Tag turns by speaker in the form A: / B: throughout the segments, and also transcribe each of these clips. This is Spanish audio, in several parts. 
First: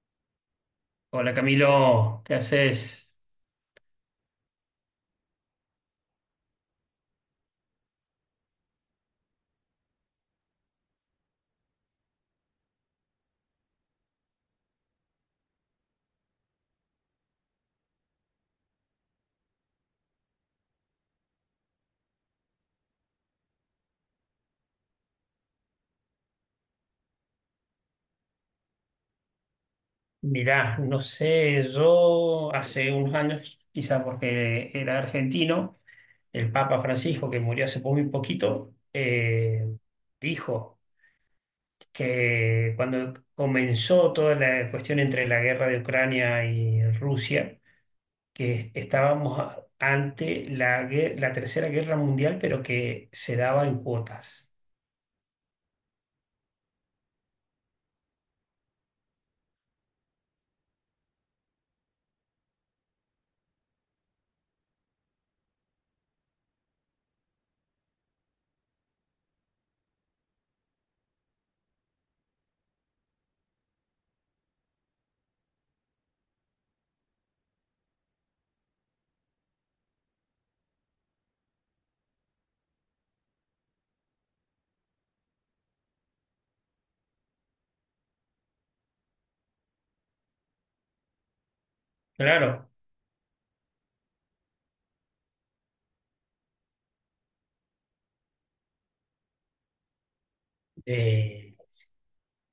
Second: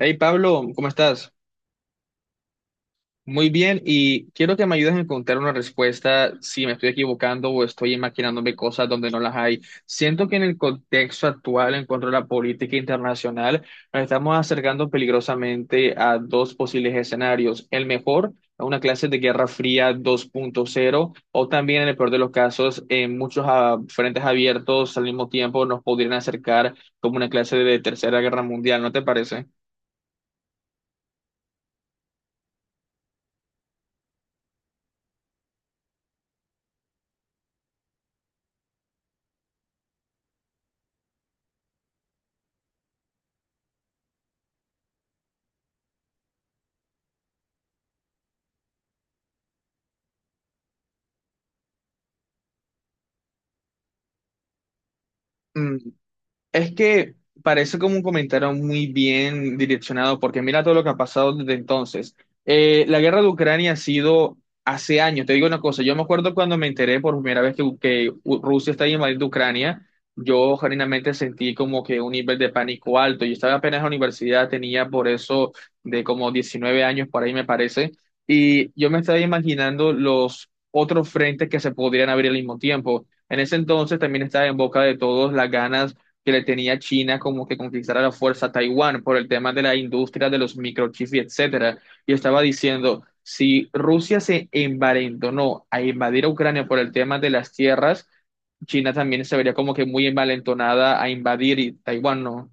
A: Hey Pablo, ¿cómo estás?
B: Hola Camilo, ¿qué haces?
A: Muy bien, y quiero que me ayudes a encontrar una respuesta si me estoy equivocando o estoy imaginándome cosas donde no las hay. Siento que en el contexto actual, en cuanto a la política internacional, nos estamos acercando peligrosamente a dos posibles escenarios. El mejor, a una clase de Guerra Fría 2.0, o también en el peor de los casos, en muchos frentes abiertos al mismo tiempo nos podrían acercar como una clase de Tercera Guerra Mundial, ¿no te parece?
B: Mirá, no sé, yo hace unos años, quizá porque era argentino, el Papa Francisco, que murió hace muy poquito, dijo que cuando comenzó toda la cuestión entre la guerra de Ucrania y Rusia, que estábamos ante la Tercera Guerra Mundial, pero que se daba en cuotas.
A: Es que parece como un comentario muy bien direccionado, porque mira todo lo que ha pasado desde entonces. La guerra de Ucrania ha sido hace años. Te digo una cosa, yo me acuerdo cuando me enteré por primera vez que Rusia está invadiendo Ucrania, yo genuinamente sentí como que un nivel de pánico alto. Yo estaba apenas en la universidad, tenía por eso de como 19 años por ahí me parece, y yo me estaba imaginando los otros frentes que se podrían abrir al mismo tiempo. En ese entonces también estaba en boca de todos las ganas que le tenía China como que conquistara la fuerza a Taiwán por el tema de la industria de los microchips y etcétera. Y estaba
B: Claro.
A: diciendo, si Rusia se envalentonó a invadir a Ucrania por el tema de las tierras, China también se vería como que muy envalentonada a
B: eh,
A: invadir y Taiwán, ¿no?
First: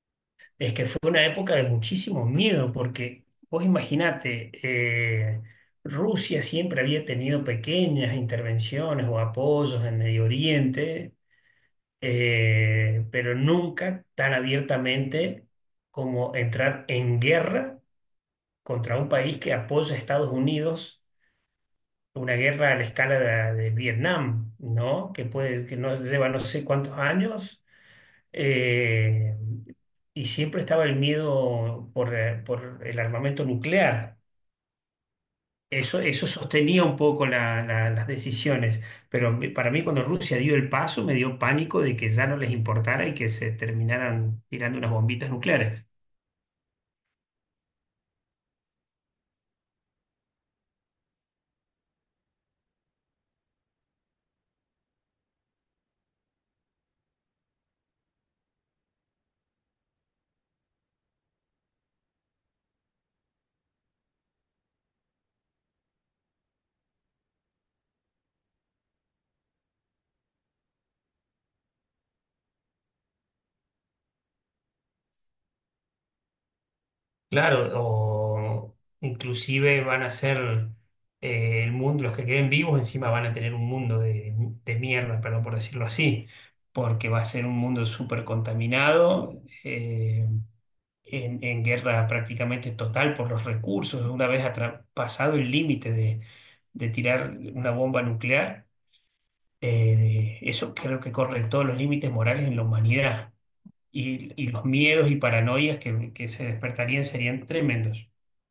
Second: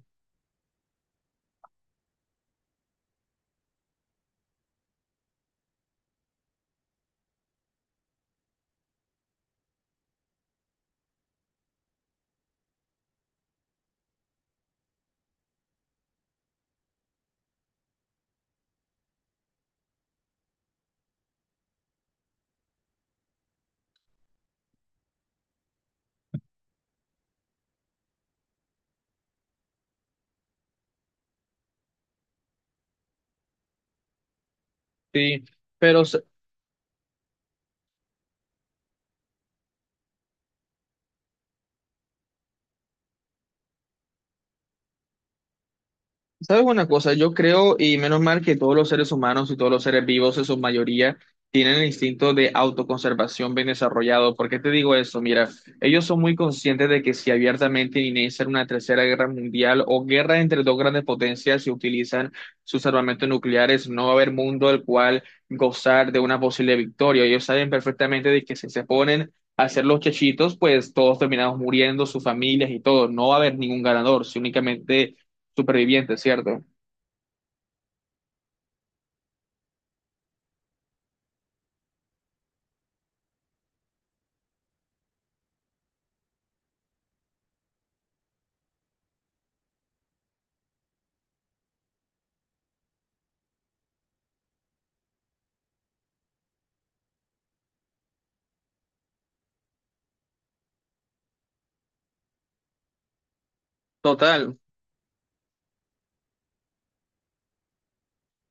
B: Es que fue una época de muchísimo miedo, porque vos imaginate, Rusia siempre había tenido pequeñas intervenciones o apoyos en Medio Oriente, pero nunca tan abiertamente como entrar en guerra contra un país que apoya a Estados Unidos, una guerra a la escala de Vietnam, ¿no? Que puede, que no lleva no sé cuántos años, eh, y siempre estaba el miedo por el armamento nuclear.
A: Sí,
B: Eso,
A: pero
B: eso sostenía un poco las decisiones, pero para mí cuando Rusia dio el paso me dio pánico de que ya no les importara y que se terminaran tirando unas bombitas nucleares.
A: ¿sabes una cosa? Yo creo, y menos mal que todos los seres humanos y todos los seres vivos en su mayoría tienen el instinto de autoconservación bien desarrollado. ¿Por qué te digo eso? Mira, ellos son muy conscientes de que si abiertamente inician una tercera guerra mundial o guerra entre dos grandes potencias y utilizan sus armamentos nucleares, no va a haber mundo al cual gozar de una posible victoria. Ellos saben perfectamente de que si se ponen a hacer los chechitos, pues todos terminamos muriendo, sus familias y todo. No va a haber ningún ganador, si únicamente superviviente, ¿cierto?
B: Claro, o inclusive van a ser el mundo, los que queden vivos encima van a tener un mundo de de mierda, perdón por decirlo así, porque va a ser un mundo súper contaminado en guerra prácticamente total por los recursos, una vez pasado el límite de tirar una bomba nuclear, eso creo que corre todos los límites morales en la humanidad y
A: Total.
B: los miedos y paranoias que se despertarían serían tremendos.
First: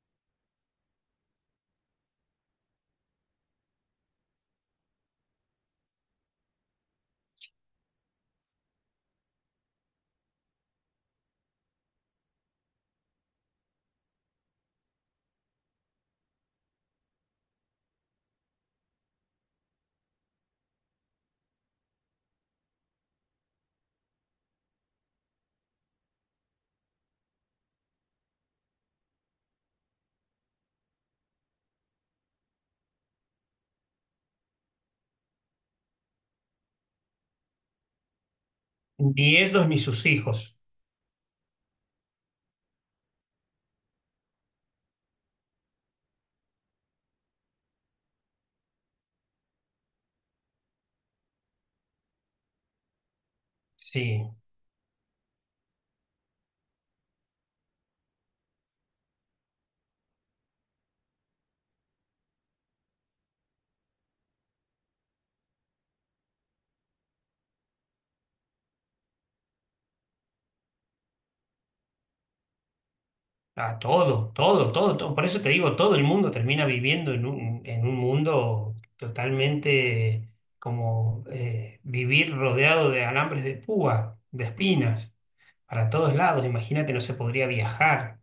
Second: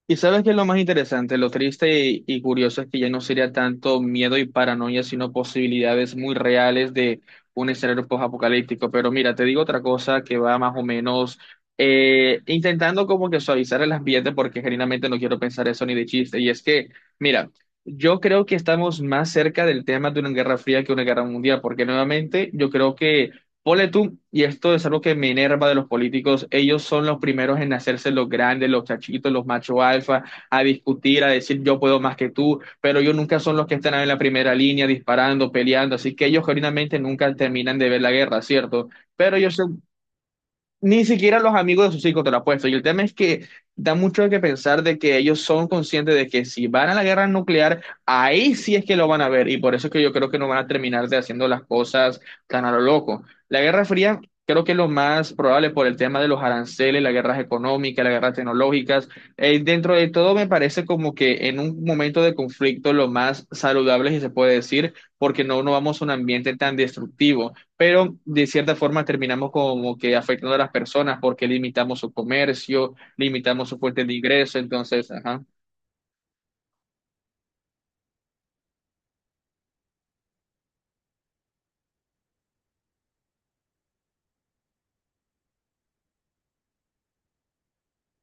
A: Y sabes qué es lo más interesante, lo triste y curioso es que ya no sería tanto miedo y paranoia, sino posibilidades muy reales de un escenario post-apocalíptico. Pero mira, te digo otra cosa que va más o menos intentando como que suavizar el ambiente, porque genuinamente no quiero pensar eso ni de chiste. Y es que, mira, yo creo que estamos más cerca del tema de una guerra fría que una guerra mundial, porque nuevamente yo creo que, ponle tú, y esto es algo que me enerva de los políticos, ellos son los primeros en hacerse los grandes, los chachitos, los macho alfa, a discutir, a decir yo puedo más que tú, pero ellos nunca son los que están en la primera línea disparando, peleando, así que ellos genuinamente nunca terminan de ver la guerra, ¿cierto? Pero
B: Ni
A: yo,
B: ellos ni sus hijos.
A: ni siquiera los amigos de sus hijos te lo apuesto. Y el tema es que da mucho que pensar de que ellos son conscientes de que si van a la guerra nuclear, ahí sí es que lo van a ver. Y por eso es que yo creo que no van a terminar de haciendo las cosas tan a lo loco. La Guerra Fría
B: Sí.
A: creo que es lo más probable por el tema de los aranceles, las guerras económicas, las guerras tecnológicas. Dentro de todo me parece como que en un momento de conflicto lo más saludable, si se puede decir, porque no vamos a un ambiente tan destructivo, pero de cierta forma terminamos como que afectando a las personas porque limitamos su comercio, limitamos su
B: Ah,
A: fuente de
B: todo,
A: ingreso,
B: todo, todo,
A: entonces,
B: todo. Por eso
A: ajá.
B: te digo, todo el mundo termina viviendo en un mundo totalmente como vivir rodeado de alambres de púa, de espinas, para todos lados. Imagínate, no se podría viajar,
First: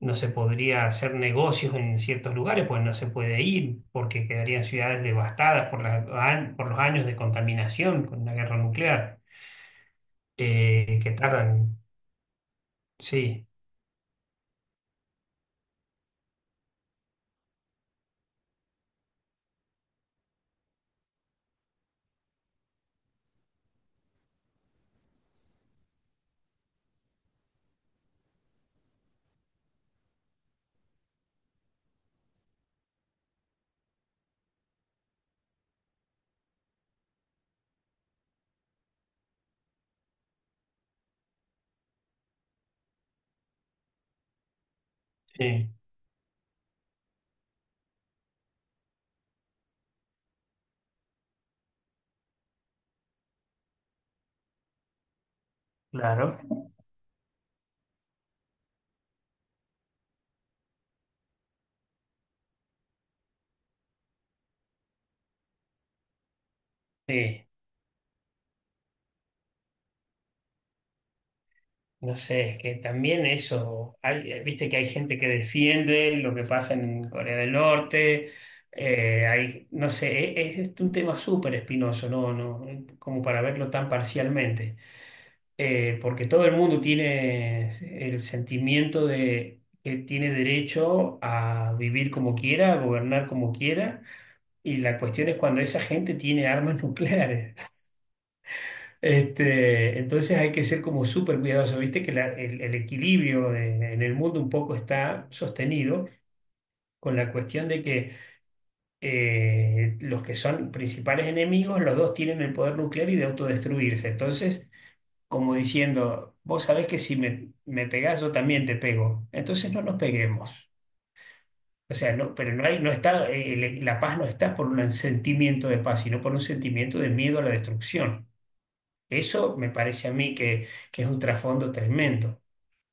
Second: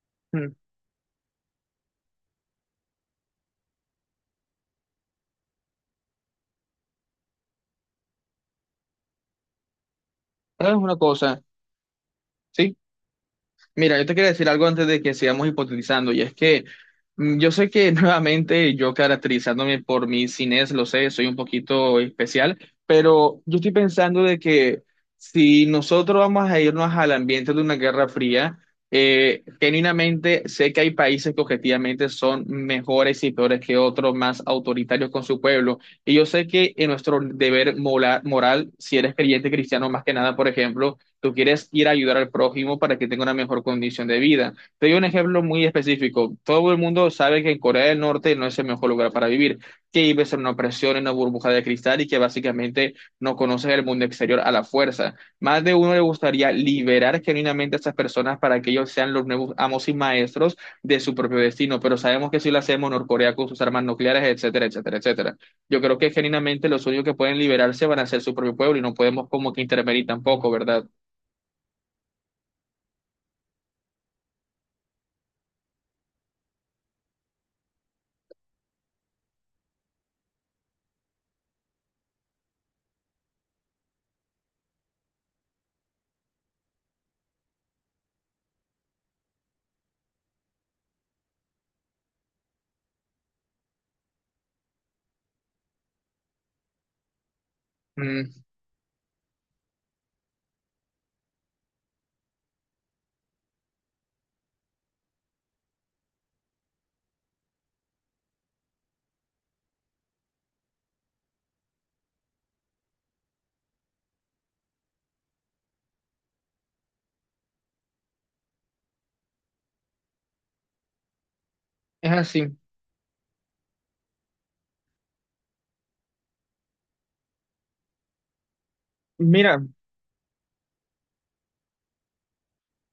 B: no se
A: Mm.
B: podría hacer negocios en ciertos lugares, pues no se puede ir, porque quedarían ciudades devastadas por por los años de contaminación con la guerra nuclear,
A: Es una
B: que
A: cosa,
B: tardan.
A: sí.
B: Sí,
A: Mira, yo te quería decir algo antes de que sigamos hipotetizando, y es que yo sé que nuevamente yo caracterizándome por mi cines, lo sé, soy un poquito especial, pero yo estoy pensando de que si nosotros vamos a irnos al ambiente de una guerra fría, genuinamente sé que hay países que objetivamente son mejores y peores que otros, más autoritarios con su pueblo, y yo sé que en nuestro deber moral, si eres creyente cristiano más que nada, por ejemplo, tú quieres ir a ayudar al prójimo para que tenga una mejor condición de vida. Te doy un ejemplo muy
B: sí.
A: específico. Todo el mundo sabe que en Corea del Norte no es el mejor lugar para vivir, que vives en una opresión, en una burbuja de cristal y que básicamente no conoces el mundo exterior a la fuerza. Más de uno le
B: Claro.
A: gustaría liberar genuinamente a esas personas para que ellos sean los nuevos amos y maestros de su propio destino, pero sabemos que si lo hacemos, Norcorea con sus armas nucleares, etcétera, etcétera, etcétera. Yo creo que genuinamente los únicos que pueden
B: Sí.
A: liberarse van a ser su propio pueblo y no podemos como que intervenir tampoco, ¿verdad?
B: No sé, es que también eso, hay, viste que hay gente que defiende lo que pasa en Corea del Norte, hay, no sé, es un tema súper espinoso, ¿no? No, como para verlo tan parcialmente. Porque todo el mundo tiene el sentimiento de que tiene derecho a vivir como quiera, a gobernar como quiera, y la cuestión es cuando esa gente tiene armas nucleares.
A: Mm,
B: Este, entonces hay que ser como súper cuidadoso. Viste que el equilibrio en el mundo un poco está sostenido con la cuestión de que los que son principales enemigos, los dos tienen el poder nuclear y de autodestruirse. Entonces, como diciendo, vos sabés que si me pegás, yo también te pego. Entonces no nos peguemos. O
A: es
B: sea, no, pero
A: así.
B: no hay, no está, la paz no está por un sentimiento de paz, sino por un sentimiento de miedo a la destrucción. Eso
A: Mira,
B: me parece a mí que es un trasfondo tremendo.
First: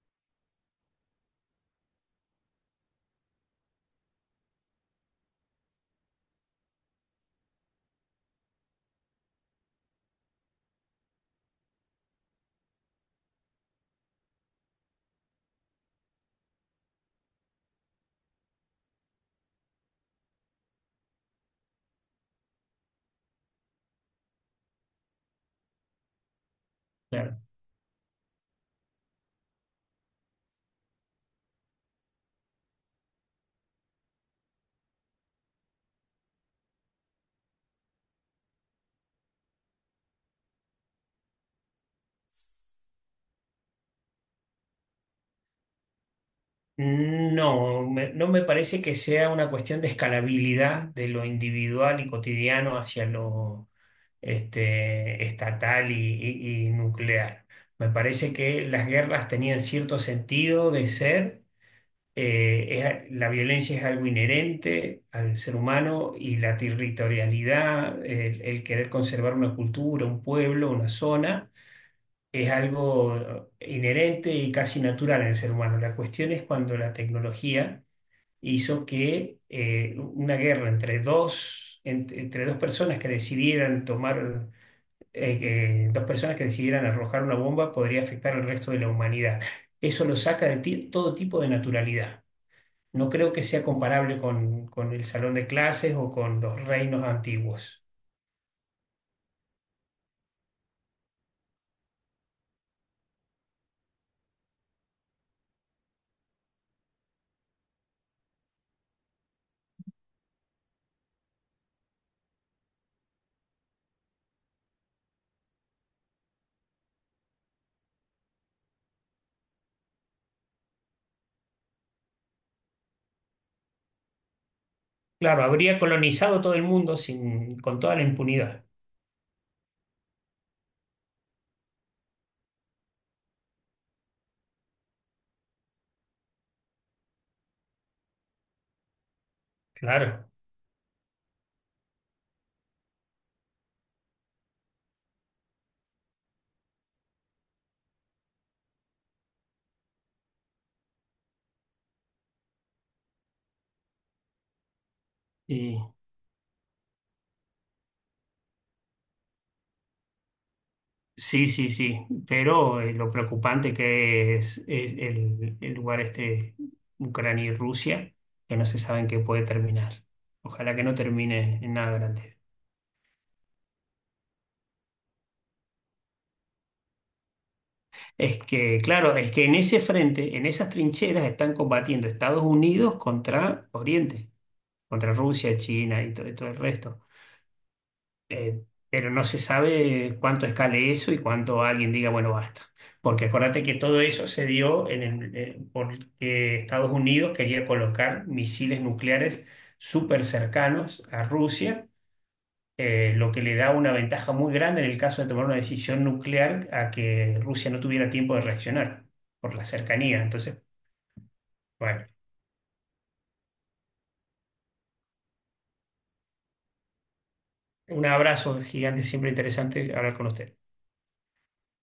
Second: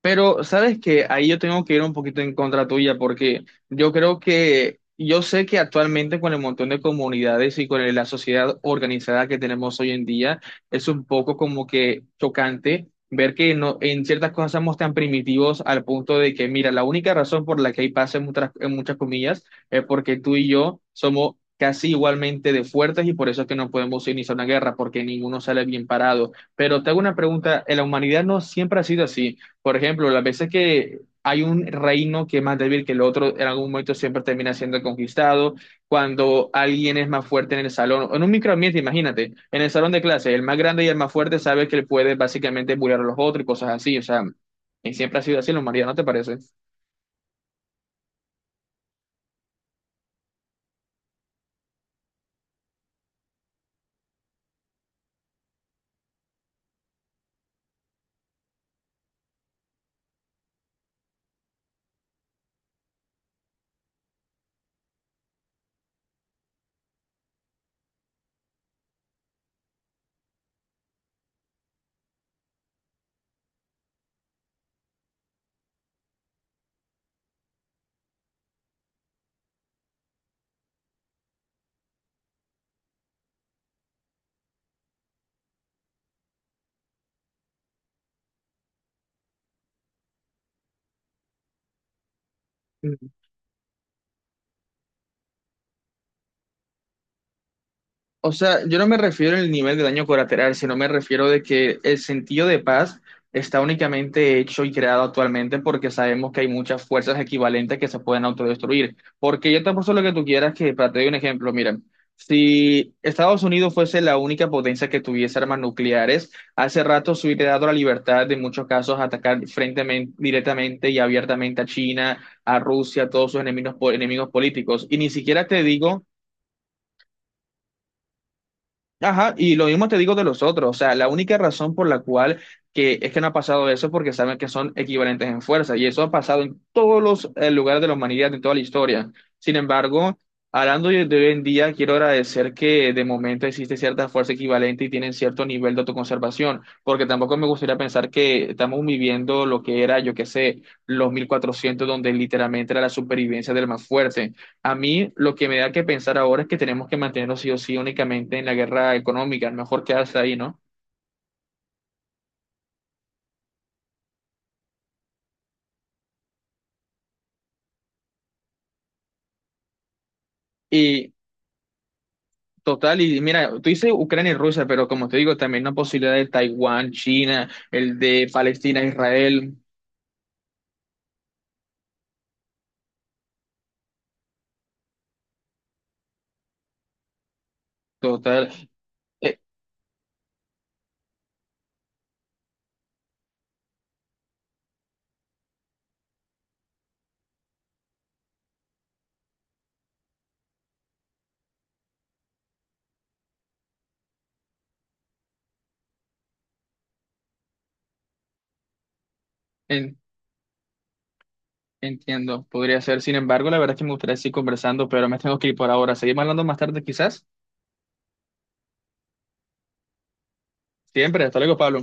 A: pero sabes que ahí yo tengo que ir un poquito en contra tuya, porque yo creo que yo sé que actualmente con el montón de comunidades y con la sociedad organizada que tenemos hoy en día es un poco como que chocante ver que no, en ciertas cosas somos tan primitivos al punto de que, mira, la única razón por la que hay paz en muchas comillas, es porque tú y yo somos casi igualmente de fuertes y por eso es que no podemos iniciar una guerra porque ninguno sale bien parado. Pero te hago una
B: Claro.
A: pregunta, ¿en la humanidad no siempre ha sido así? Por ejemplo, las veces que hay un reino que es más débil que el otro, en algún momento siempre termina siendo conquistado. Cuando alguien es más fuerte en el salón, o en un microambiente, imagínate, en el salón de clase, el más grande y el más fuerte sabe que él puede básicamente bullear a los otros y cosas así. O sea, y siempre ha sido así en la humanidad, ¿no te parece?
B: No, no me parece que sea una cuestión de escalabilidad de lo individual y cotidiano hacia lo este, estatal y nuclear. Me parece que las guerras tenían cierto sentido de ser. La violencia es algo inherente al ser humano y la territorialidad, el querer conservar una cultura, un pueblo, una zona es algo inherente y casi natural en el ser humano. La cuestión es cuando la tecnología hizo que una guerra entre entre dos personas que decidieran dos personas que decidieran arrojar una bomba podría afectar al resto de la humanidad. Eso lo saca de todo tipo de naturalidad. No creo que sea comparable con el salón de clases o con los reinos antiguos.
A: O sea, yo no me refiero al nivel de daño colateral, sino me refiero de que el sentido de paz está únicamente hecho y creado actualmente porque sabemos que hay muchas fuerzas equivalentes que se pueden autodestruir. Porque yo te apuesto lo que tú quieras que, para te doy un ejemplo, mira, si Estados Unidos fuese la única potencia que tuviese armas nucleares, hace rato se hubiera dado la libertad de en muchos casos atacar frente, directamente y abiertamente a China, a Rusia, a todos sus enemigos, enemigos políticos. Y ni
B: Claro,
A: siquiera te
B: habría
A: digo,
B: colonizado todo el mundo sin, con toda la impunidad.
A: ajá, y lo mismo te digo de los otros, o sea, la única razón por la cual que es que no ha pasado eso es porque saben que son equivalentes en fuerza, y eso ha pasado en todos los lugares de la humanidad, en toda la historia. Sin embargo,
B: Claro.
A: hablando de hoy en día, quiero agradecer que de momento existe cierta fuerza equivalente y tienen cierto nivel de autoconservación, porque tampoco me gustaría pensar que estamos viviendo lo que era, yo qué sé, los 1400, donde literalmente era la supervivencia del más fuerte. A mí lo que me da
B: Y
A: que pensar ahora es que tenemos que mantenernos sí o sí únicamente en la guerra económica, mejor quedarse ahí, ¿no?
B: sí, sí, sí, pero lo preocupante que es el lugar este, Ucrania y Rusia, que no se sabe en qué puede terminar. Ojalá que no
A: Y
B: termine en nada grande.
A: total, y mira, tú dices Ucrania y Rusia, pero como te digo, también la posibilidad de Taiwán, China, el de
B: Es que,
A: Palestina,
B: claro, es que
A: Israel,
B: en ese frente, en esas trincheras, están combatiendo Estados Unidos contra Oriente, contra Rusia, China y todo el resto.
A: total.
B: Eh, pero no
A: Eh,
B: se sabe cuánto escale eso y cuánto alguien diga, bueno, basta. Porque acuérdate que todo eso se dio en el, porque Estados Unidos quería colocar misiles nucleares súper cercanos a Rusia, lo que le da una ventaja muy grande en el caso de tomar una decisión nuclear a que Rusia no tuviera tiempo de reaccionar por la
A: en-
B: cercanía. Entonces, bueno,
A: Entiendo, podría ser. Sin embargo, la verdad es que me gustaría seguir conversando, pero me tengo que ir por ahora. Seguimos hablando más tarde, quizás.
B: un abrazo gigante, siempre interesante hablar con usted.
A: Siempre, hasta luego, Pablo.